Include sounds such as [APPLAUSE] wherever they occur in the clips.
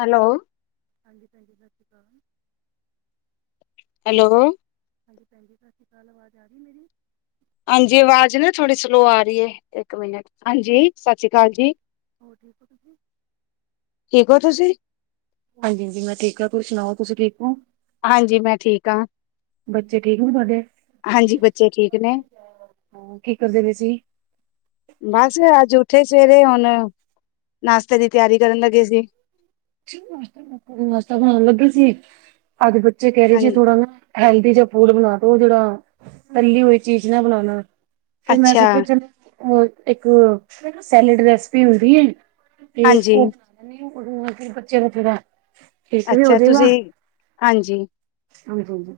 Hello. ਹਾਂਜੀ ਭਾਂਜੀ ਸਤਿ ਸ਼੍ਰੀ ਅਕਾਲ ਹੈਲੋ ਹਾਂਜੀ ਭੈਣਜੀ ਸਤਿ ਸ਼੍ਰੀ ਅਕਾਲ ਆਵਾਜ਼ ਆ ਰਹੀ ਮੇਰੀ ਹਾਂਜੀ ਆਵਾਜ਼ ਨਾ ਥੋੜੀ ਸਲੋ ਆ ਰਹੀ ਹੈ ਇੱਕ ਮਿੰਟ ਹਾਂਜੀ ਸਤਿ ਸ੍ਰੀ ਅਕਾਲ ਜੀ, ਹੋਰ ਠੀਕ ਹੋ ਤੁਸੀਂ ਠੀਕ ਹੋ ਤੁਸੀਂ? ਹਾਂਜੀ-ਹਾਂਜੀ ਮੈਂ ਠੀਕ ਹਾਂ, ਤੁਸੀਂ ਸੁਣਾਓ ਤੁਸੀਂ ਠੀਕ ਹੋ? ਹਾਂਜੀ ਮੈਂ ਠੀਕ ਹਾਂ, ਬੱਚੇ ਠੀਕ ਨੇ ਤੁਹਾਡੇ ਹਾਂਜੀ ਬੱਚੇ ਠੀਕ ਨੇ, ਹਾਂ ਕੀ ਕਰਦੇ ਪਏ ਸੀ ਬਸ ਅੱਜ ਉਠੇ ਸਵੇਰੇ ਹੁਣ ਨਾਸ਼ਤੇ ਦੀ ਤਿਆਰੀ ਕਰਨ ਲੱਗੇ ਸੀ। ਨਾਸ਼ਤਾ ਬਣਾਣ ਲੱਗੇ ਸੀ ਅੱਜ ਕਹਿ ਰਹੇ ਸੀ ਹਾਂਜੀ ਥੋੜਾ ਨਾ ਹੈਲਦੀ ਜਾ ਫੂਡ ਬਣਾ ਦੋ ਉਹ ਜਿਹੜਾ ਤੱਲੀ ਹੋਈ ਚੀਜ਼ ਨਾ ਬਣਾਣਾ ਤੇ ਮੈਂ ਅੱਛਾ ਸੋਚਿਆ ਉਹ ਇੱਕ ਸੈਲਡ ਰੈਸਪੀ ਹੁੰਦੀ ਹੈ। ਤੇ ਹਾਂਜੀ ਉਹ ਉਹਦੇ ਨਾਲ ਬੱਚੇ ਦਾ ਠੀਕ ਵੀ ਹੋ ਅੱਛਾ ਤੁਸੀਂ ਹਾਂਜੀ, ਹਾਂਜੀ-ਹਾਂਜੀ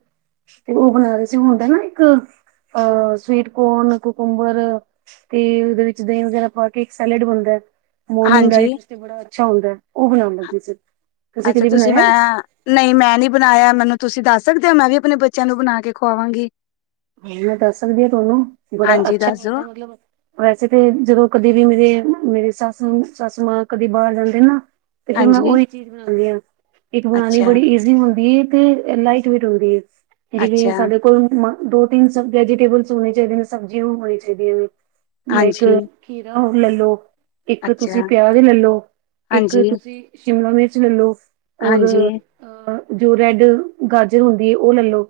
ਤੇ ਉਹ ਬਣਾ ਰ ਸੀ ਹੁੰਦਾ ਨਾ ਇੱਕ, ਅ ਸਵੀਟ ਕੋਰਨ ਕੋਕੁੰਬਰ ਤੇ ਉਹਦੇ ਵਿੱਚ ਦਹੀਂ ਵਗੈਰਾ ਪਾ ਕੇ ਇੱਕ ਸੈਲਡ ਬਣਦਾ ਹੈ ਮੋਰਨਿੰਗ ਹਾਂਜੀ ਰਾਈਟ ਬੜਾ ਅੱਛਾ ਹੁੰਦਾ ਹੈ ਉਹ ਬਣਾਉਣ ਲੱਗੇ ਸੀ। ਅੱਛਾ ਕਦੀ ਤੁਸੀਂ ਬਣਾਇਆ ਮੈਂ ਨਹੀਂ ਮੈਂ ਨੀ ਬਣਾਇਆ ਮੈਨੂੰ ਤੁਸੀਂ ਦੱਸ ਸਕਦੇ ਹੋ ਮੈਂ ਵੀ ਆਪਣੇ ਬੱਚਿਆਂ ਨੂੰ ਬਣਾ ਕੇ ਖੁਵਾਵਾਂਗੀ। ਹਾਂ, ਮੈਂ ਦੱਸ ਸਕਦੀ ਹਾਂ ਤੁਹਾਨੂੰ ਬੜਾ ਹਾਂਜੀ ਅੱਛਾ ਦੱਸ ਦੋ ਬੰਦਾ ਮਤਲਬ। ਵੈਸੇ ਤੇ ਜਦੋਂ ਕਦੇ ਵੀ ਮੇਰੇ-ਮੇਰੀ ਸੱਸ-ਸੱਸ ਮਾਂ ਕਦੇ ਬਾਹਰ ਜਾਂਦੇ ਨਾ। ਤੇ ਫੇਰ ਮੈਂ ਹਾਂਜੀ ਉਹੀ ਚੀਜ਼ ਬਣਾਨੀ ਹਾਂ ਇੱਕ ਬਣਾਨੀ ਅੱਛਾ, ਬੜੀ ਈਜ਼ੀ ਹੁੰਦੀ ਐ। ਇਹ ਲਾਈਟ ਵੇਟ ਹੁੰਦੀ ਹੈ ਜਿਵੇਂ ਅੱਛਾ ਸਾਡੇ ਕੋਲ। ਦੋ ਤੀਨ ਸ ਵੈਜੀਟੇਬਲਸ ਹੋਣੇ ਚਾਹੀਦੀ ਸਬਜੀ ਹੋਣੀ ਚਾਹੀਦੀ ਹਾਂਜੀ, ਖੀਰਾ। ਲੈਲੋ ਇੱਕ ਤੁਸੀਂ ਅੱਛਾ ਪਿਆਜ ਲੈਲੋ, ਇੱਕ ਹਾਂਜੀ, ਤੁਸੀਂ ਸ਼ਿਮਲਾ ਮਿਰਚ ਲੈਲੋ। ਔਰ ਹਾਂਜੀ। ਅ, ਜੋ ਰੈਡ ਗਾਜਰ ਹੁੰਦੀ ਹੈ ਉਹ ਲੈ ਲੋ।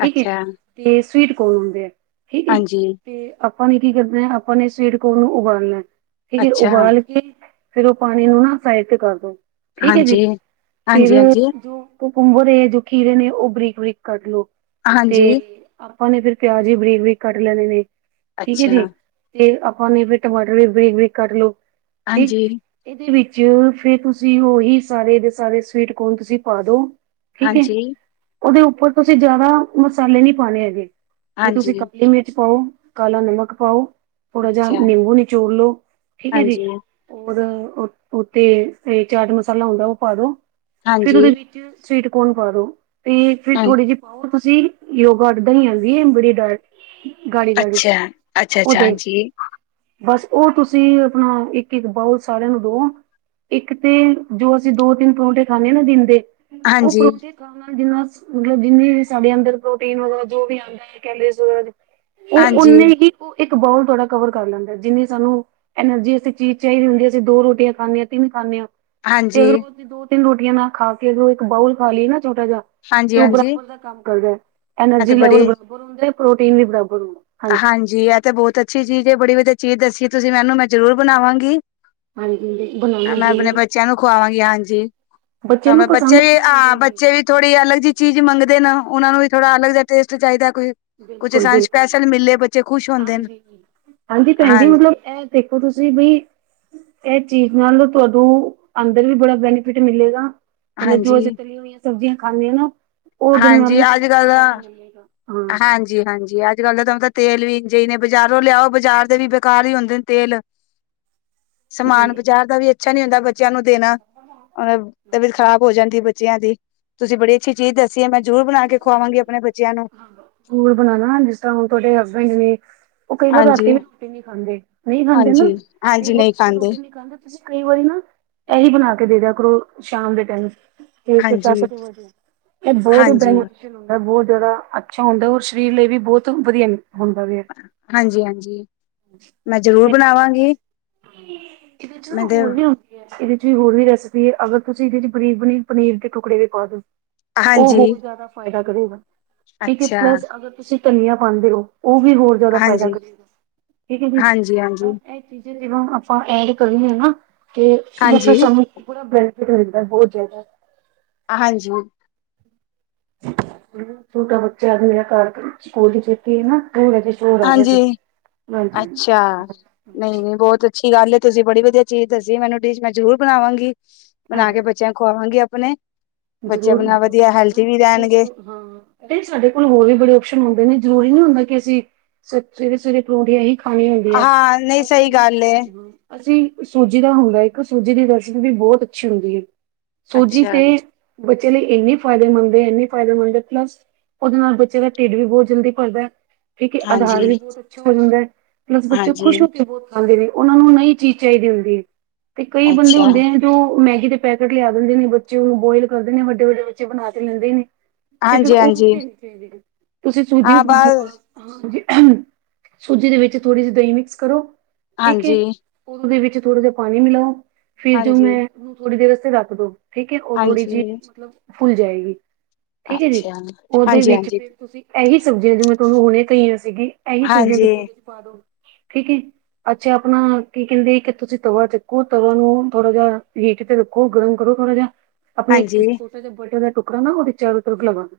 ਠੀਕ ਹੈ ਅੱਛਾ। ਤੇ, ਸਵੀਟ ਕੋਨ ਹੁੰਦੇ ਆ। ਠੀਕ ਹੈ ਹਾਂਜੀ। ਤੇ ਆਪਾਂ ਨੇ ਕੀ ਕਰਨਾ ਆਪਾਂ ਨੇ ਸਵੇਰ ਕੋਨ ਨੂੰ ਉਬਾਲਣਾ, ਠੀਕ ਹੈ ਅੱਛਾ, ਉਬਾਲ ਕੇ। ਫੇਰ ਉਹ ਪਾਣੀ ਨੂੰ ਨਾ ਸਾਈਡ ਤੇ ਕਰਦੋ, ਠੀਕ ਹੈ ਜੀ ਹਾਂਜੀ। ਫਿਰ ਹਾਂਜੀ-ਹਾਂਜੀ, ਜੋ। ਪੁੰਗਰੇ ਜੋ, ਖੀਰੇ ਨੇ ਉਹ ਬਰੀਕ ਬਰੀਕ ਕਟ ਲੋ। ਹਾਂਜੀ। ਤੇ ਆਪਾਂ ਨੇ ਫਿਰ ਪਿਆਜ਼ੀ ਬਰੀਕ ਬਰੀਕ ਕੱਟ ਲੈਣੇ ਨੇ, ਠੀਕ ਹੈ ਅੱਛਾ, ਜੀ ਤੇ। ਹਾਂਜੀ, [UNINTELLIGIBLE] ਫਿਰ, ਤੁਸੀਂ ਉਹੀ ਸਾਰੇ ਦੇ ਸਾਰੇ ਸਵੀਟ ਕੋਣ ਤੁਸੀਂ ਪਾ ਦੋ। ਠੀਕ ਹੈ। ਹਾਂਜੀ। ਉਹਦੇ ਉੱਪਰ ਤੁਸੀਂ ਜਿਆਦਾ ਮਸਾਲੇ ਨਹੀ ਪਾਉਣੇ ਹੈਗੇ, ਵੀ ਤੁਸੀਂ ਹਾਂਜੀ, ਕਾਲੀ ਮਿਰਚ ਪਾਓ। ਕਾਲਾ ਨਮਕ ਪਾਓ ਥੋੜਾ ਜਿਹਾ ਅੱਛਾ, ਨਿੰਬੂ ਨਿਚੋੜ ਲੋੋ ਠੀਕ ਹੈ‌, ਜੀ ਹਾਂਜੀ, ਔਰ। ਉਤੇ ਇਹ ਚਾਟ ਮਸਾਲਾ ਹੁੰਦਾ ਉਹ ਪਾ ਦੋ, ਫਿਰ ਹਾਂਜੀ, ਉਹਦੇ ਵਿੱਚ। ਸਵੀਟਕੋਣ ਪਾ ਲੋ, ਤੇ ਫਿਰ ਹਾਂਜੀ, ਥੋੜੀ ਜਿਹੀ ਪਾਓ ਤੁਸੀਂ ਯੋਗ। ਗੜਦਾ ਹੀ ਆਂਦੀ ਬੜੀ ਡਰ, ਗਾੜੀ ਗਾੜੀ ਚ ਅੱਛਾ। ਅੱਛਾ-ਅੱਛਾ, ਤੇ ਹੀ। ਹਾਂਜੀ, ਬਸ ਉਹ ਤੁਸੀਂ ਆਪਣਾ, ਇੱਕ ਇੱਕ ਬਾਊ ਸਾਰਿਆਂ ਨੂੰ ਦੋ। ਇੱਕ ਤੇ ਜੋ ਅਸੀਂ ਦੋ ਤਿੰਨ ਪਰੌਂਠੇ ਖਾਂਦੇ ਹਾਂ ਨਾ ਦਿਨ ਦੇ। ਉਹ ਹਾਂਜੀ, ਪਰੋਖ ਜਿੰਨਾ ਮਤਲਬ ਜਿੰਨੇ ਵੀ ਸਾਡੇ ਅੰਦਰ। ਤੇ ਜੋ ਵੀ ਆਉਂਦਾ ਕਹਿੰਦੇ, ਉਹ ਹਾਂਜੀ, ਓਨੇ ਹੀ। ਇੱਕ ਬੋਲ ਥੋੜ੍ਹਾ ਕਵਰ ਕਰ ਲੈਂਦਾ ਜਿੰਨੀ ਸਾਨੂੰ ਐਨਰਜੀਸ ਦੀ ਚੀਜ਼ ਚਾਹੀਦੀ ਹੁੰਦੀ ਖਾਂਦੇ ਹਾਂ ਤਿੰਨ ਖਾਂਦੇ ਹਾਂ। ਤੇ, ਹਾਂਜੀ, ਅਗਰ ਉਹ ਦੋ ਤਿੰਨ ਰੋਟੀਆਂ ਨਾ ਖਾ ਕੇ ਅਗਰ ਉਹ ਇੱਕ ਬਾਊਲ ਖਾ ਲਈਏ ਨਾ। ਛੋਟਾ ਜਿਹਾ, ਤੇ ਉਹ ਹਾਂਜੀ-ਹਾਂਜੀ। ਬਰਾਬਰ ਦਾ ਕੰਮ ਕਰਦਾ ਐ ਤੇ ਐਨਰਜੀ ਬੜੀ ਲੈਵਲ ਬਰਾਬਰ ਹੁੰਦਾ ਹੈ ਪ੍ਰੋਟੀਨ ਵੀ ਬਰਾਬਰ ਹੁੰਦਾ। ਹਾਂਜੀ ਇਹ ਤੇ ਬਹੁਤ ਅੱਛੀ ਚੀਜ਼ ਬੜੀ ਵਧੀਆ ਚੀਜ਼ ਦੱਸੀ ਤੁਸੀਂ ਮੈਨੂੰ ਮੈਂ ਜ਼ਰੂਰ ਬਣਾਵਾਂਗੀ। ਹਾਂਜੀ। ਬਣਾਉਣਾ ਮੈਂ ਆਪਣੇ ਜ਼ਰੂਰ ਬੱਚਿਆਂ ਨੂੰ ਖਵਾਂਗੀ ਹਾਂਜੀ। ਤਾਂ ਨੂੰ ਮੈਂ ਬੱਚੇ ਪਸੰਦ ਵੀ ਬੜੀ ਹਾਂ, ਆਉਂਦੀ ਬੱਚੇ ਜੀ। ਵੀ ਥੋੜ੍ਹੀ ਅਲਗ ਜਿਹੀ ਚੀਜ਼ ਮੰਗਦੇ। ਉਹਨਾ ਨੂੰ ਵੀ ਥੋੜਾ ਅਲੱਗ ਜਿਹਾ ਟੇਸਟ ਚਾਹੀਦਾ ਕੋਈ, ਕੁੱਝ ਸਾਨੂੰ ਬਿਲਕੁਲ-ਬਿਲਕੁਲ ਸਪੈਸ਼ਲ ਮਿਲੇ ਬੱਚੇ। ਖੁਸ਼ ਹੁੰਦੇ ਨੇ ਹਾਂਜੀ, ਹਾਂਜੀ ਭੈਣ ਜੀ ਮਤਲਬ ਇਹ ਦੇਖੋ ਤੁਸੀਂ ਵੀਇਹ। ਚੀਜ਼ ਨਾਲ ਤੁਹਾਨੂੰ, ਅੰਦਰ ਵੀ ਬੜਾ ਬੈਨੀਫਿਟ ਮਿਲੇਗਾ। ਮਤਲਬ ਜੋ ਅਸੀਂ ਹਾਂਜੀ ਤਲੀਆਂ ਹੋਈਆਂ ਸਬਜ਼ੀਆਂ ਖਾਂਦੇਆਂ ਨਾ, ਉਹਦੇਨ ਨਾਲ ਹਾਂਜੀ ਹੀ ਅੱਜ ਤੁਹੂੰ। ਕੱਲ ਹਾਂਜੀ ਹਾਂਜੀ ਅੱਜ ਕੱਲ ਦਾ ਤਾਂ ਤਾਂ। ਤੇਲ ਵੀ ਜਿ ਨੇ ਬਾਜ਼ਾਰੋਂ ਲਿਆਓ ਬਜ਼ਾਰ ਦੇ ਵੀ ਬੇਕਾਰ ਹੀ ਹੁੰਦੇ ਨੇ ਤੇਲ। ਸਮਾਨ ਬਜ਼ਾਰ ਦਾ ਵੀ ਅੱਛਾ ਨੀ ਹੁੰਦਾ ਬੱਚਿਆਂ ਨੂੰ ਦੇਣਾ, ਤਬੀਅਤ ਖਰਾਬ ਹੋ ਜਾਂਦੀ। ਬੱਚਿਆਂ ਦੀ, ਤੁਸੀਂ ਬੜੀ ਅੱਛੀ ਚੀਜ਼ ਦੱਸ। ਸਕੂਲ ਬਣਾਣਾ ਜਿਸ ਤਰ੍ਹਾਂ ਹੁਣ ਤੁਹਾਡੇ ਹਸਬੈਂਡ ਨੇ। ਉਹ ਕਈ ਵਾਰ ਰਾਤੀ ਹਾਂਜੀ ਵੀ, ਰੋਟੀ ਨਹੀਂ ਖਾਂਦੇ ਨਹੀਂ ਖਾਂਦੇ ਨਾ। ਹਾਂਜੀ ਤੇ ਹਾਂਜੀ ਨਹੀਂ ਰੋਟੀ ਰੋਟੀ ਨਹੀਂ ਖਾਂਦੇ ਤੁਸੀਂ, ਕਈ ਵਾਰੀ ਨਾ ਇਹੀ ਬਣਾ। ਦੇ ਦ ਕਰੋ ਸ਼ਾਮ ਦੇ ਟਾਈਮ, ਤੇ ਫਿਰ ਚ ਹਾਂਜੀ ਇਹ ਬਹੁਤ। ਹਾਂਜੀ ਬਹੁਤ ਜ਼ਿਆਦਾ ਅੱਛਾ ਹੁੰਦਾ ਔਰ ਸਰੀਰ ਲਈ ਵੀ ਬਹੁਤ ਵਧੀਆ। ਹੁੰਦਾ ਵੀ ਹੈ ਹਾਂਜੀ ਹਾਂਜੀ, ਮੈਂ ਜ਼ਰੂਰ ਤੇ ਬਣਾਵਾਂਗੀ। ਇਹਦੇ ਚ ਮੈਂ ਨਾ ਤੇ ਹੋਰ ਵੀ, ਹੁੰਦੀ ਹੈ ਇਹਦੇ। ਹੋਰ ਵੀ ਰੈਸਪੀ ਅਗਰ ਤੁਸੀਂ ਇਹਦੇ 'ਚ ਪਨੀਰ ਪਨੀਰ ਪਨੀਰ ਦੇ ਟੁਕੜੇ ਵੀ ਪਾ ਦੋ। ਉਹ ਹਾਂਜੀ ਹੋਰ ਜ਼ਿਆਦਾ ਫਾਇਦਾ ਕਰੂੰਗਾ। ਠੀਕ ਏ ਅੱਛਾ ਪਲੱਸ ਅਗਰ ਤੁਸੀਂ ਧਨੀਆ ਪਾਂਦੇ ਹੋ ਉਹ ਵੀ ਹੋਰ ਜਿਆਦਾ ਫਾਇਦਾ ਹਾਂਜੀ ਕਰੇਗਾ, ਠੀਕ ਹੈ ਜੀ। ਹਾਂਜੀ ਹਾਂਜੀ ਤੇ ਜੇ ਹੁਣ ਆਪਾਂ ਐਡ ਕਰੀ ਆ ਨਾ, ਤੇ ਉਹ ਫਿਰ ਹਾਂਜੀ ਸਾਨੂੰ ਪੂਰਾ ਬਲਿੰਡ [UNINTELLIGIBLE] ਦਾ ਬਹੁਤ ਜ਼ਿਆਦਾ ਹਾਂਜੀ ਛੋਟਾ ਬੱਚਾ ਅੱਜ ਮੇਰਾ ਘਰ, ਸਕੂਲ 'ਚ ਛੁੱਟੀ ਹੈ ਨਾ। ਥੋੜਾ ਜਿਹਾ ਸ਼ੋਰ ਆ ਰਿਹਾ ਸੀ ਹਾਂਜੀ, ਹਾਂਜੀ ਅੱਛਾ, ਹਾਂਜੀ ਨਹੀਂ-ਨਹੀਂ ਬਹੁਤ ਅੱਛੀ ਗੱਲ ਹੈ। ਤੁਸੀਂ ਬੜੀ ਵਧੀਆ ਚੀਜ਼ ਦੱਸੀ ਮੈਨੂੰ ਡਿਸ਼ ਮੈਂ ਜਰੂਰ ਬਣਾਵਾਂਗੀ, ਬਣਾ ਕੇ ਬੱਚਿਆਂ ਖੁਆਵਾਂਗੀ ਆਪਣੇ। ਬੱਚੇ ਆਪਣਾ ਜ਼ਰੂਰ-ਜ਼ਰੂਰ, ਵਧੀਆ ਹੈਲਥੀ ਬਣਾਉ ਵੀ ਇਸ ਰਹਿਣਗੇ ਹਾਂ ਸਾਡੇ ਕੋਲ ਹੋਰ ਵੀ ਬੜੇ ਔਪਸ਼ਨ ਹੁੰਦੇ ਨੇ ਜ਼ਰੂਰੀ ਨਹੀਂ ਹੁੰਦਾ ਕਿ ਅਸੀਂ, ਸਵੇਰੇ-ਸਵੇਰੇ ਪਰੌਂਠੇ ਇਹੀ ਖਾਣੀ ਹੁੰਦੀ ਹੈ। ਹਾਂ ਨਹੀਂ ਸਹੀ ਅਸੀਂ ਗੱਲ ਏ [UNINTELLIGIBLE] ਅਸੀਂ ਸੂਜੀ ਦਾ ਹੁੰਦਾ ਇੱਕ ਸੂਜੀ ਦੀ ਰੈਸਪੀ ਵੀ ਬਹੁਤ ਅੱਛੀ ਹੁੰਦੀ ਹੈ। ਸੂਜੀ ਅੱਛਾ ਤੇ ਬੱਚੇ ਲਈ ਇੰਨੇ ਫ਼ਾਇਦੇਮੰਦ ਏ ਇੰਨੀ ਫਾਇਦੇਮੰਦ ਏ ਪਲੱਸ ਉਹਦੇ ਨਾਲ ਬੱਚੇ ਦਾ ਢਿੱਡ ਵੀ ਬਹੁਤ ਜਲਦੀ ਭਰਦਾ, ਠੀਕ ਏ ਹਾਂਜੀ ਆਧਾਰ ਵੀ ਬਹੁਤ ਅੱਛਾ ਹੋ ਜਾਂਦਾ। ਪਲੱਸ ਬੱਚੇ ਹਾਂਜੀ ਖੁਸ਼ ਹੋ ਕੇ ਬਹੁਤ ਖਾਂਦੇ ਨੇ ਉਹ ਨੂੰ ਨਈ ਚੀਜ਼ ਚਾਹੀਦੀ ਹੁੰਦੀ। ਤੇ ਕਈ ਬੰਦੇ ਅੱਛਾ ਹੁੰਦੇ ਨੇ ਜੋ ਮੈਗੀ ਦੇ ਪੈਕੇਟ ਲਿਆ ਦਿੰਦੇ ਨੇ ਬੱਚੇ ਉਹਨੂੰ ਬੁਆਇਲ ਕਰਦੇ ਨੇ ਵੱਡੇ-ਵੱਡੇ ਬੱਚੇ ਬਣਾ ਤੇ ਲੈਂਦੇ ਨੇ। ਤੇ ਫਿਰ ਹਾਂਜੀ ਉਹ ਨਹੀਂ ਹਾਂਜੀ ਦੇਣੀ ਚਾਹੀ ਤੁਸੀਂ ਸੂਜੀ ਹਾਂ ਬਸ ਸੂਜੀ ਦੇ ਵਿੱਚ ਥੋੜ੍ਹੀ ਜਿਹੀ ਦਹੀਂ ਮਿਕਸ ਕਰੋ, ਠੀਕ ਹੈ ਹਾਂਜੀ ਉਹਦੇ ਵਿੱਚ ਥੋੜਾ ਜਾ ਪਾਣੀ ਮਿਲਾਓ, ਫਿਰ ਜੋ ਹਾਂਜੀ ਮੈਂ ਥੋੜੀ ਦੇਰ ਵਾਤੇ ਰੱਖ ਦੋ ਠੀਕ ਹੈ ਉਹ ਥੋੜੀ ਜਿਹੀ ਹਾਂਜੀ ਫੁੱਲ ਜਾਏਗੀ। ਠੀਕ ਹੈ ਜੀ, ਅੱਛਾ ਉਹਦੇ ਹਾਂਜੀ ਵਿੱਚ ਹਾਂਜੀ ਫਿਰ ਤੁਸੀਂ ਇਹੀ ਸਬਜ਼ੀਆਂ ਜਿਵੇਂ ਤੁਹਾਨੂੰ ਹੁਣੇ ਕਈਆਂ ਸੀਗੀ ਇਹੀ ਸਬਜੀਆਂ ਹਾਂਜੀ ਤੁਸੀਂ ਉਹਦੇ 'ਚ ਪਾ ਦੋ। ਠੀਕ ਏ, ਅੱਛਾ ਆਪਣਾ ਕੀ ਕਹਿੰਦੇ ਇੱਕ ਤੁਸੀਂ ਤਵਾ ਚੁੱਕੋ ਤਵਾ ਨੂੰ ਥੋੜਾ ਜਿਹਾ ਹੀ ਤੇ ਰੱਖੋ ਗਰਮ ਕਰੋ ਥੋੜਾ ਜਾ। ਆਪਣੇ ਹਾਂਜੀ, ਇੱਕ ਛੋਟੇ ਜਿਹਾ ਬਲਟੇ ਦਾ ਟੁਕੜਾ ਨਾ ਉਹਦੇ ਚਾਰੋ ਤਰਫ ਲਗਾ ਲਓ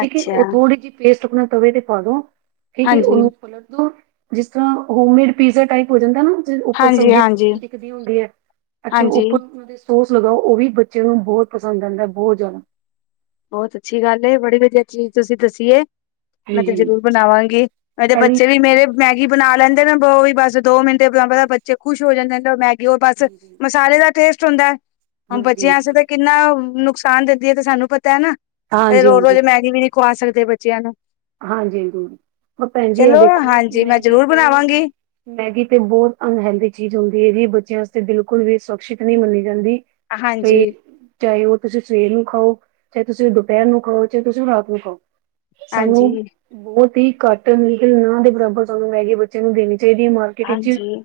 ਠੀਕ ਏ ਅੱਛਾ, ਉਹ ਥੋੜੀ ਜਿਹੀ ਪੇਸਟ ਸੁੱਕਨਾ ਤਵੇ ਤੇ ਪਾਦੋ, ਠੀਕ ਏ ਹਾਂਜੀ, ਉਹਨੂੰ ਖੋਲ ਦੋ। ਜਿਸ ਤਰ੍ਹਾਂ ਹੋਮਮੇਡ ਪੀਜ਼ਾ ਟਾਈਪ ਹੋ ਜਾਂਦਾ ਨਾ। ਉੱਪਰ ਹਾਂਜੀ, ਹਾਂਜੀ, ਸਬਜ਼ੀਆਂ-ਸੁਬਜ਼ੀਆਂ ਦਿਖਦੀ ਹੁੰਦੀਆਂ ਅੱਛਾ ਹਾਂਜੀ। ਉੱਪਰ ਅਫਸੋਸ ਲਗਾਓ ਉਹ ਵੀ ਬੱਚੇ ਨੂੰ ਬਹੁਤ ਪਸੰਦ ਆਂਦਾ ਬਹੁਤ ਜ਼ਿਆਦਾ। ਬਹੁਤ ਅੱਛੀ ਗੱਲ ਏ ਬੜੀ ਵਧੀਆ ਚੀਜ਼ ਤੁਸੀਂ ਦੱਸੀ ਏ, ਮੈਂ ਤੇ ਹਾਂਜੀ ਜਰੂਰ ਬਣਾਵਾਂਗੀ। ਇਹਦੇ ਬੱਚੇ ਵੀ ਮੇਰੇ ਮੈਗੀ ਬਣਾ ਲੈਂਦੇ ਨੇ ਉਹ ਵੀ ਬਸ ਦੋ ਮਿੰਟੇ ਬੱਚੇ ਖੁਸ਼ ਹੋ ਜਾਂਦੇ ਨੇ। ਮੈਗੀ ਹੋਰ ਬਸ ਹਾਂਜੀ ਮਸਾਲੇ ਦਾ ਟੇਸਟ ਹੁੰਦਾ, ਹਾਂਜੀ ਬੱਚਿਆਂ ਆਸਤੇ ਤਾਂ ਕਿੰਨਾ ਨੁਕਸਾਨ ਦਿੰਦੀ ਹੈ ਤੇ ਸਾਨੂੰ ਪਤਾ ਹੈ ਨਾ, ਤੇ ਹਾਂਜੀ ਹਾਂਜੀ ਰੋਜ਼-ਰੋਜ਼ ਮੈਗੀ ਵੀ ਨੀ ਖਵਾ ਸਕਦੇ ਬੱਚਿਆਂ ਨੂੰ। ਹਾਂਜੀ ਜਰੂਰ ਪਰ ਭੈਣ ਜੀ ਆ ਚਲੋ ਦੇਖੋ ਹਾਂਜੀ ਮੈਂ ਮੈਗੀ ਜ਼ਰੂਰ ਤੇ ਬਣਾਵਾਂਗੀ। ਮੈਗੀ ਤੇ ਬਹੁਤ ਅਨਹੈਲਦੀ ਚੀਜ਼ ਹੁੰਦੀ ਹੈ ਜੀ ਬੱਚਿਆਂ ਆਸਤੇ। ਤੇ ਬਿਲਕੁਲ ਵੀ ਸੁਰੱਖਸ਼ਿਤ ਨਹੀਂ ਮੰਨੀ ਜਾਂਦੀ, ਹਾਂਜੀ, ਤੇ ਚਾਹੇ ਉਹ ਤੁਸੀਂ ਸਵੇਰ ਨੂੰ ਖਾਓ। ਚਾਹੇ ਤੁਸੀਂ ਉਹ ਦੁਪਹਿਰ ਨੂੰ ਖਾਓ ਚਾਹੇ ਤੁਸੀਂ ਉਹ ਰਾਤ ਨੂੰ ਖਾਓ ਸਾਨੂੰ ਹਾਂਜੀ, ਬਹੁਤ ਹੀ ਘੱਟ [UNINTELLIGIBLE] ਨਾਂਹ ਦੇ ਬਰਾਬਰ ਸਾਨੂੰ ਮੈਗੀ ਬੱਚਿਆਂ ਨੂੰ ਦੇਣੀ ਚਾਹੀਦੀ ਹੈ ਮਾਰਕੀਟ ਵਿੱਚ ਹਾਂਜੀ,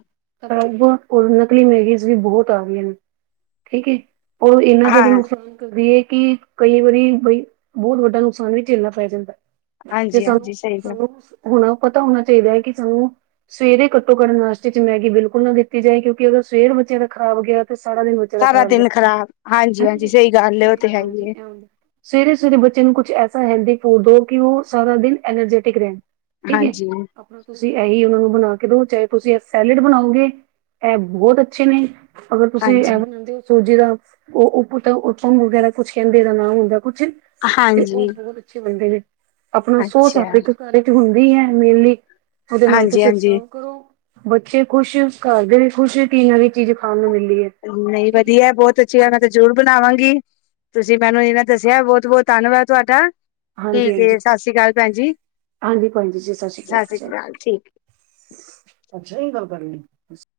ਹੁਣ ਨਕਲੀ ਮੈਗੀਜ਼ ਵੀ ਬਹੁਤ ਆ ਗਈਆਂ ਨੇ ਠੀਕ ਹੈ। ਉਹ ਇੰਨਾ ਜ਼ਿਆਦਾ ਹਾਂ, ਨੁਕਸਾਨ ਕਰਦੀ ਏ ਕਿ ਕਈ ਵਾਰੀ ਬਈ ਬਹੁਤ ਵੱਡਾ ਨੁਕਸਾਨ ਵੀ ਝੇਲਣਾ ਪੈ ਜਾਂਦਾ। ਤੇ ਹਾਂਜੀ, ਹਾਂਜੀ ਸਾਨੂੰ ਸਹੀ ਗੱਲ। ਸਾਨੂੰ ਹੁਣ ਪਤਾ ਹੋਣਾ ਚਾਹੀਦਾ ਹੈ ਕਿ ਸਾਨੂੰ ਸਵੇਰੇ ਘੱਟੋ-ਘੱਟ ਨਾਸ਼ਤੇ 'ਚ ਮੈਗੀ ਬਿਲਕੁਲ ਨਾ ਦਿੱਤੀ ਜਾਏ ਕਿਉਂਕਿ ਅਗਰ ਸਵੇਰ ਬੱਚਿਆਂ ਦਾ ਖ਼ਰਾਬ ਗਿਆ ਸਾਰਾ ਦਿਨ ਬੱਚਿਆਂ ਦਾ ਸਾਰਾ ਖਰਾਬ ਦਿਨ ਖ਼ਰਾਬ ਹਾਂਜੀ ਜਾਂਦਾ। ਹਾਂਜੀ ਸਹੀ ਗੱਲ ਹੈ, ਉਹ ਤੇ ਹੈ ਹੀ ਹੈ ਸਵੇਰੇ-ਸਵੇਰੇ ਬੱਚੇ ਨੂੰ ਕੁਛ ਐਸਾ ਹੈਲਦੀ ਫੂਡ ਦੋ ਕਿ ਉਹ ਸਾਰਾ ਦਿਨ ਐਨਰਜੈਟਿਕ ਰਹੇ। ਠੀਕ ਏ, ਹਾਂਜੀ ਤੁਸੀਂ ਇਹੀ ਉਹਨਾ ਨੂੰ ਬਣਾ ਕੇ ਦੋ ਚਾਹੇ ਤੁਸੀਂ ਇਹ ਸੈਲਡ ਬਣਾਓਗੇ, ਇਹ ਬਹੁਤ ਅੱਛੇ ਨੇ। ਅਗਰ ਤੁਸੀਂ ਇਹ ਹਾਂਜੀ ਬਣਾਉਂਦੇ ਹੋ ਸੂਜੀ ਦਾ ਉਹ ਤਾਂ ਉਥੋਂ ਵਗੈਰਾ ਕੁਛ ਕਹਿੰਦੇ ਇਹਦਾ ਨਾ ਹੁੰਦਾ। ਕੁਛ, ਤੇ ਉਹ ਹਾਂਜੀ ਬਹੁਤ ਅੱਛੇ ਬੰਦੇ ਨੇ ਆਪਣਾ ਸੌ ਸਾਲ ਅੱਛਾ ਇੱਕ ਘਰ 'ਚ ਹੁੰਦਾ। ਓਹੀ ਐ ਮੇਨਲੀ ਉਹਦੇ ਨਾਲ ਹਾਂਜੀ ਤੁਸੀਂ ਹਾਂਜੀ ਸਰਵ ਕਰੋ। ਬੱਚੇ ਖੁਸ਼ ਘਰ ਦੇ ਵੀ ਖੁਸ਼ ਤੇ ਨਵੀਂ ਚੀਜ਼ ਖਾਣ ਨੂੰ ਮਿਲ ਨਹੀਂ, ਵਧੀਆ ਬਹੁਤ ਅੱਛੀ ਐ ਮੈਂ ਤੇ ਜ਼ਰੂਰ ਬਣਾਵਾਂਗੀ। ਤੁਸੀਂ ਮੈਨੂੰ ਏਨਾ ਦੱਸਿਆ ਬਹੁਤ ਬਹੁਤ ਧੰਨਵਾਦ ਤੁਹਾਡਾ। ਠੀਕ ਹਾਂਜੀ-ਹਾਂਜੀ ਏ। ਸੱਤ ਸ਼੍ਰੀ ਕਾਲ, ਭੈਣ ਜੀ। ਹਾਂਜੀ ਭੈਣ ਜੀ, ਸਤਿ ਸ਼੍ਰੀ ਅਕਾਲ। ਕਾਲ। ਠੀਕ ਏ। ਅੱਛਾ, ਇਹ ਗੱਲ ਕਰਨੀ ਤੁਸੀਂ